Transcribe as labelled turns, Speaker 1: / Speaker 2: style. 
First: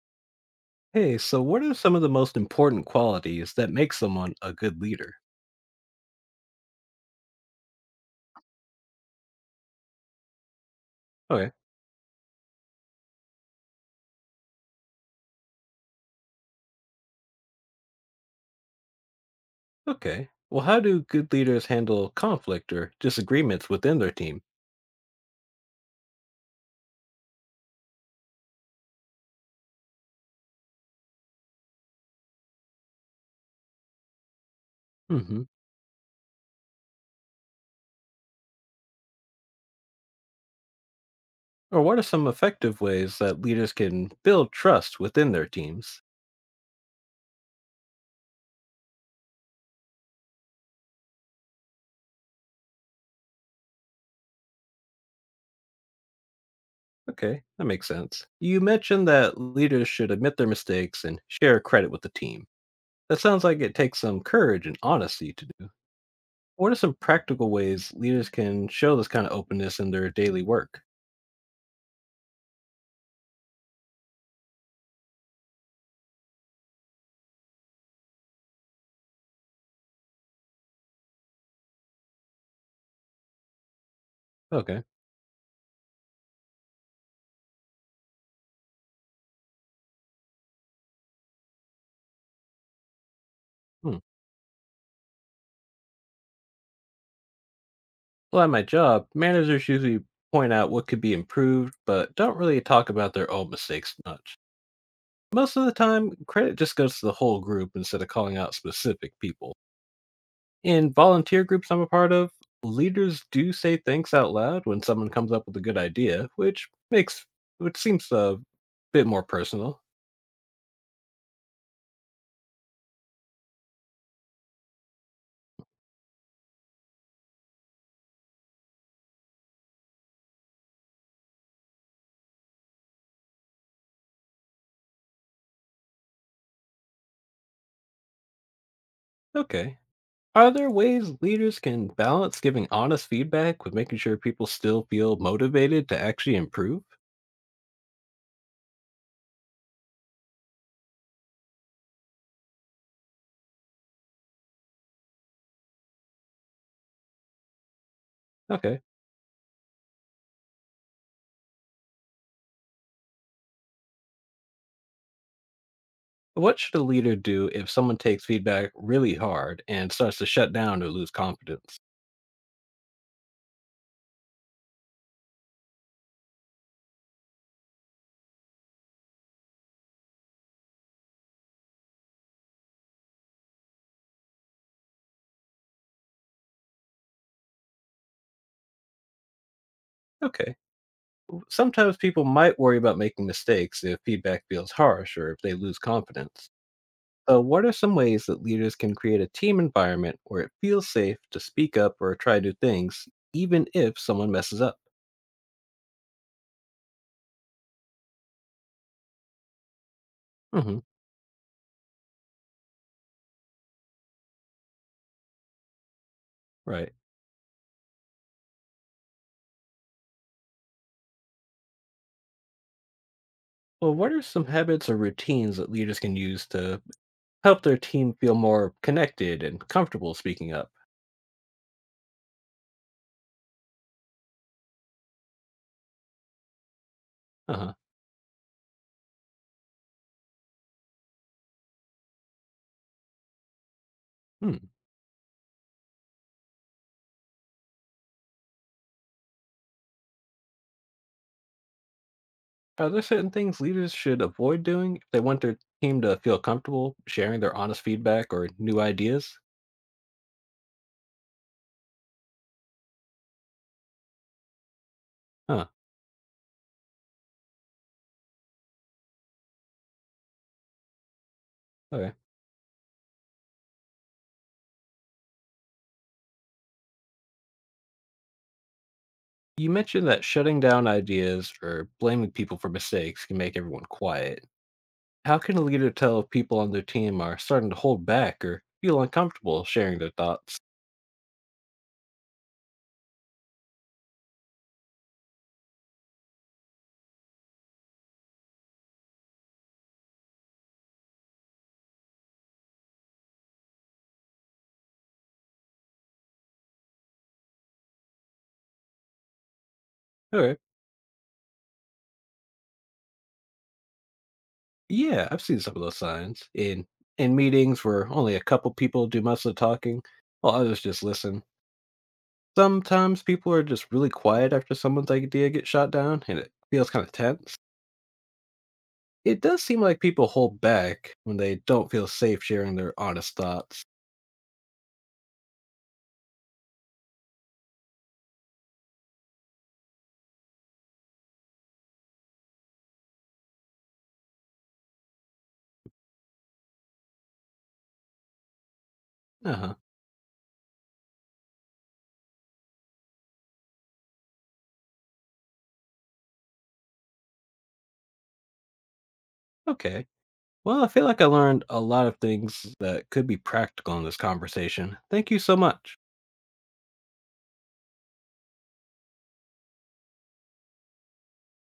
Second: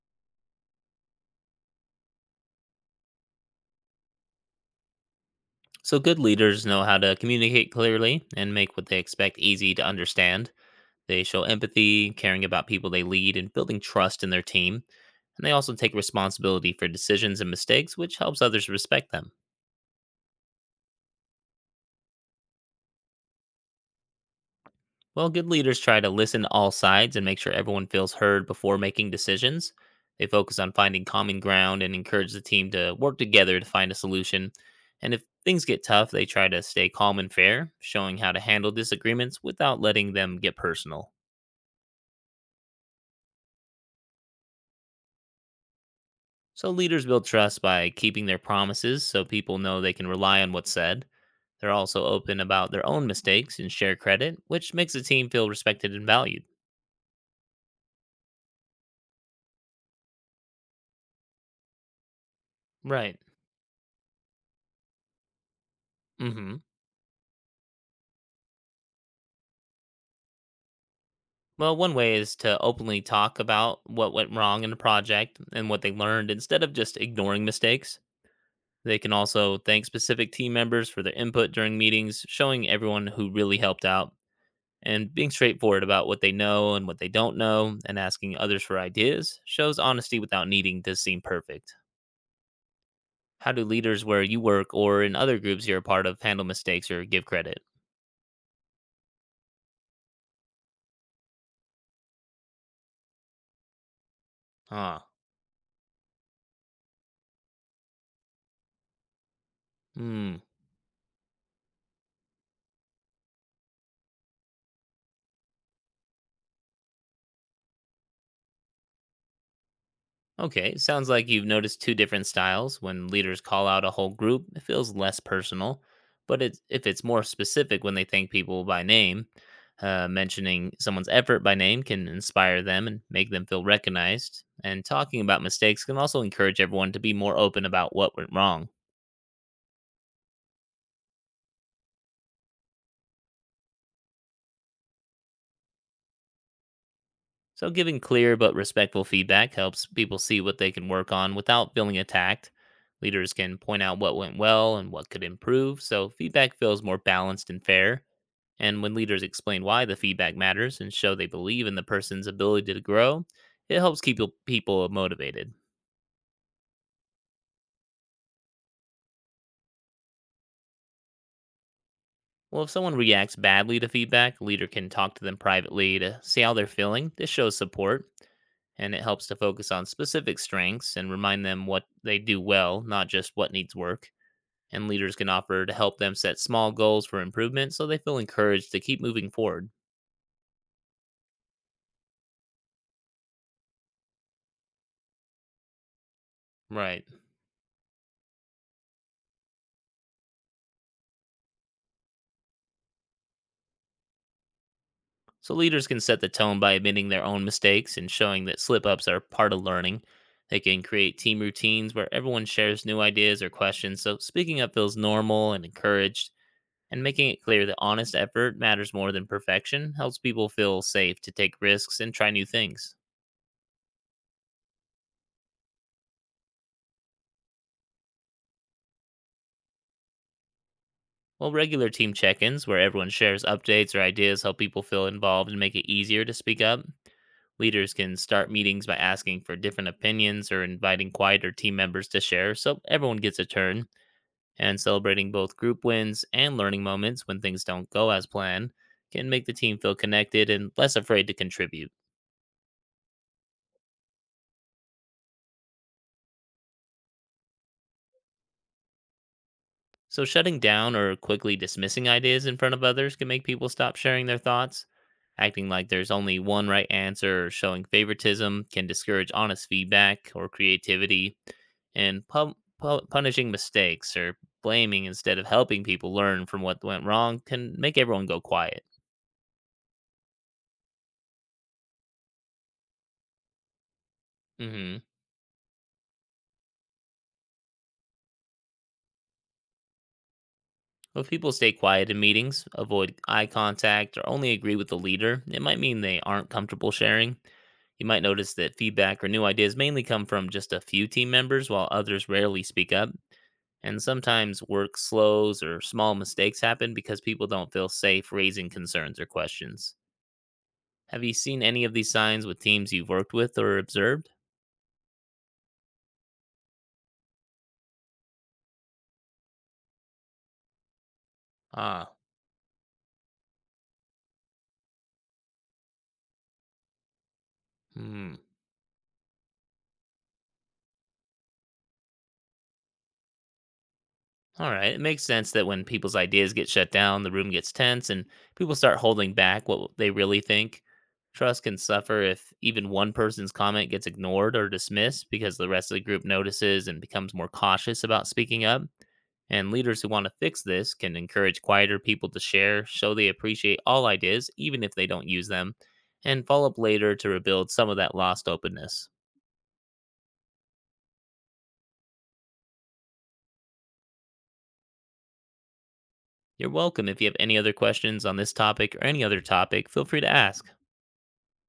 Speaker 1: Hey, so what are some of the most important qualities that make someone a good leader?
Speaker 2: So, good leaders know how to communicate clearly and make what they expect easy to understand. They show
Speaker 1: Okay,
Speaker 2: empathy, caring about people they lead, and building trust in their team. And they also take responsibility for decisions and mistakes, which helps others respect them.
Speaker 1: okay. Well, how do good leaders handle conflict or disagreements within their team?
Speaker 2: Well, good leaders try to listen to all sides and make sure everyone feels heard before making decisions. They focus on finding common ground and encourage the team to work together to find a solution. And if
Speaker 1: hmm
Speaker 2: things get tough, they try to stay calm and fair, showing how to handle disagreements without letting them get personal.
Speaker 1: Or what are some effective ways that leaders can build trust within their teams?
Speaker 2: So leaders build trust by keeping their promises so people know they can rely on what's said. They're also open about their own mistakes and share credit, which makes the team feel respected and valued.
Speaker 1: Okay, that makes sense. You mentioned that leaders should admit their mistakes and share credit with the team.
Speaker 2: Right.
Speaker 1: That sounds like it takes some courage and honesty to do.
Speaker 2: Mhm.
Speaker 1: What are some practical ways leaders can show this kind of openness in their daily work?
Speaker 2: Well, one way is to openly talk about what went wrong in the project and what they learned instead of just ignoring mistakes. They can also thank specific team members for their input during meetings, showing everyone who really helped out.
Speaker 1: Okay.
Speaker 2: And being straightforward about what they know and what they don't know and asking others for ideas shows honesty without needing to seem perfect. How do
Speaker 1: Hmm.
Speaker 2: leaders where you work or in other groups you're a part of handle mistakes or give credit?
Speaker 1: Well, at my job, managers usually point out what could be improved, but don't really talk about their own mistakes much.
Speaker 2: Ah,
Speaker 1: Most of the time, credit just goes to the whole group instead of calling out specific people.
Speaker 2: hmm.
Speaker 1: In volunteer groups I'm a part of, leaders do say thanks out loud when someone comes up with a good idea, which seems a bit more personal.
Speaker 2: Okay, sounds like you've noticed two different styles. When leaders call out a whole group, it feels less personal, but it's, if it's more specific when they thank people by name, mentioning someone's effort by name can inspire them and make them feel recognized. And talking about mistakes can also encourage everyone to be more open about what went wrong.
Speaker 1: Okay. Are there ways leaders can balance giving honest feedback with making sure people still feel motivated to actually improve?
Speaker 2: So, giving clear but respectful feedback helps people see what they can work on without feeling attacked. Leaders can point out what went well and what could improve, so feedback feels more balanced and fair.
Speaker 1: Okay.
Speaker 2: And when leaders explain why the feedback matters and show they believe in the person's ability to grow, it helps keep people motivated.
Speaker 1: What should a leader do if someone takes feedback really hard and starts to shut down or lose confidence?
Speaker 2: Well, if someone reacts badly to feedback, a leader can talk to them privately to see how they're feeling. This shows support, and it helps to focus on specific strengths and remind them what they do well, not just what needs work. And leaders can offer to help them set small goals for improvement so they feel encouraged to keep moving forward.
Speaker 1: Okay. Sometimes people might worry about making mistakes if feedback feels harsh or if they lose confidence.
Speaker 2: Right.
Speaker 1: So, what are some ways that leaders can create a team environment where it feels safe to speak up or try new things, even if someone messes up?
Speaker 2: So, leaders can set the tone by admitting their own mistakes and showing that slip ups are part of learning. They
Speaker 1: hmm
Speaker 2: can create team routines where everyone shares new ideas or questions, so speaking up feels normal and encouraged.
Speaker 1: Right.
Speaker 2: And making it clear that honest effort matters more than perfection helps people feel safe to take risks and try new things.
Speaker 1: Well, what are some habits or routines that leaders can use to help their team feel more connected and comfortable speaking up?
Speaker 2: Well, regular team check ins where everyone shares updates or ideas help people feel involved and make it easier to speak up.
Speaker 1: Uh
Speaker 2: Leaders can start meetings by asking for different opinions or inviting quieter team members to share so everyone gets a turn.
Speaker 1: huh.
Speaker 2: And celebrating both group wins and learning moments when things don't go as planned can make the team feel connected and less afraid to contribute.
Speaker 1: Are there certain things leaders should avoid doing if they want their team to feel comfortable sharing their honest feedback or new ideas?
Speaker 2: So, shutting down or quickly dismissing ideas in front of others can make people stop sharing their thoughts.
Speaker 1: Huh.
Speaker 2: Acting like there's only one right answer or showing favoritism can discourage honest feedback or creativity.
Speaker 1: Okay.
Speaker 2: And punishing mistakes or blaming instead of helping people learn from what went wrong can make everyone go quiet.
Speaker 1: You mentioned that shutting down ideas or blaming people for mistakes can make everyone quiet.
Speaker 2: Hmm.
Speaker 1: How can a leader tell if people on their team are starting to hold back or feel uncomfortable sharing their thoughts?
Speaker 2: Well, if people stay quiet in meetings, avoid eye contact, or only agree with the leader, it might mean they aren't comfortable sharing. You might notice that feedback or new ideas mainly come from just a few team members, while others rarely speak up. And sometimes work slows or small mistakes happen because people don't feel safe raising concerns or questions.
Speaker 1: Okay.
Speaker 2: Have you seen any of these signs with teams you've worked with or observed?
Speaker 1: Yeah, I've seen some of those signs in meetings where only a couple people do most of the talking, while others just listen.
Speaker 2: Ah,
Speaker 1: Sometimes people are just really quiet after someone's idea gets shot down, and it feels kind of tense.
Speaker 2: hmm.
Speaker 1: It does seem like people hold back when they don't feel safe sharing their honest thoughts.
Speaker 2: All right. It makes sense that when people's ideas get shut down, the room gets tense and people start holding back what they really think. Trust can suffer if even one person's comment gets ignored or dismissed because the rest of the group notices and becomes more cautious about speaking up.
Speaker 1: Uh
Speaker 2: And
Speaker 1: huh.
Speaker 2: leaders who want to fix this can encourage quieter people to share, show they appreciate all ideas, even if they don't use them, and follow up later to rebuild some of that lost openness.
Speaker 1: Okay. Well, I feel like I learned a lot of things that could be practical in this conversation. Thank you so much.
Speaker 2: You're welcome. If you have any other questions on this topic or any other topic, feel free to ask.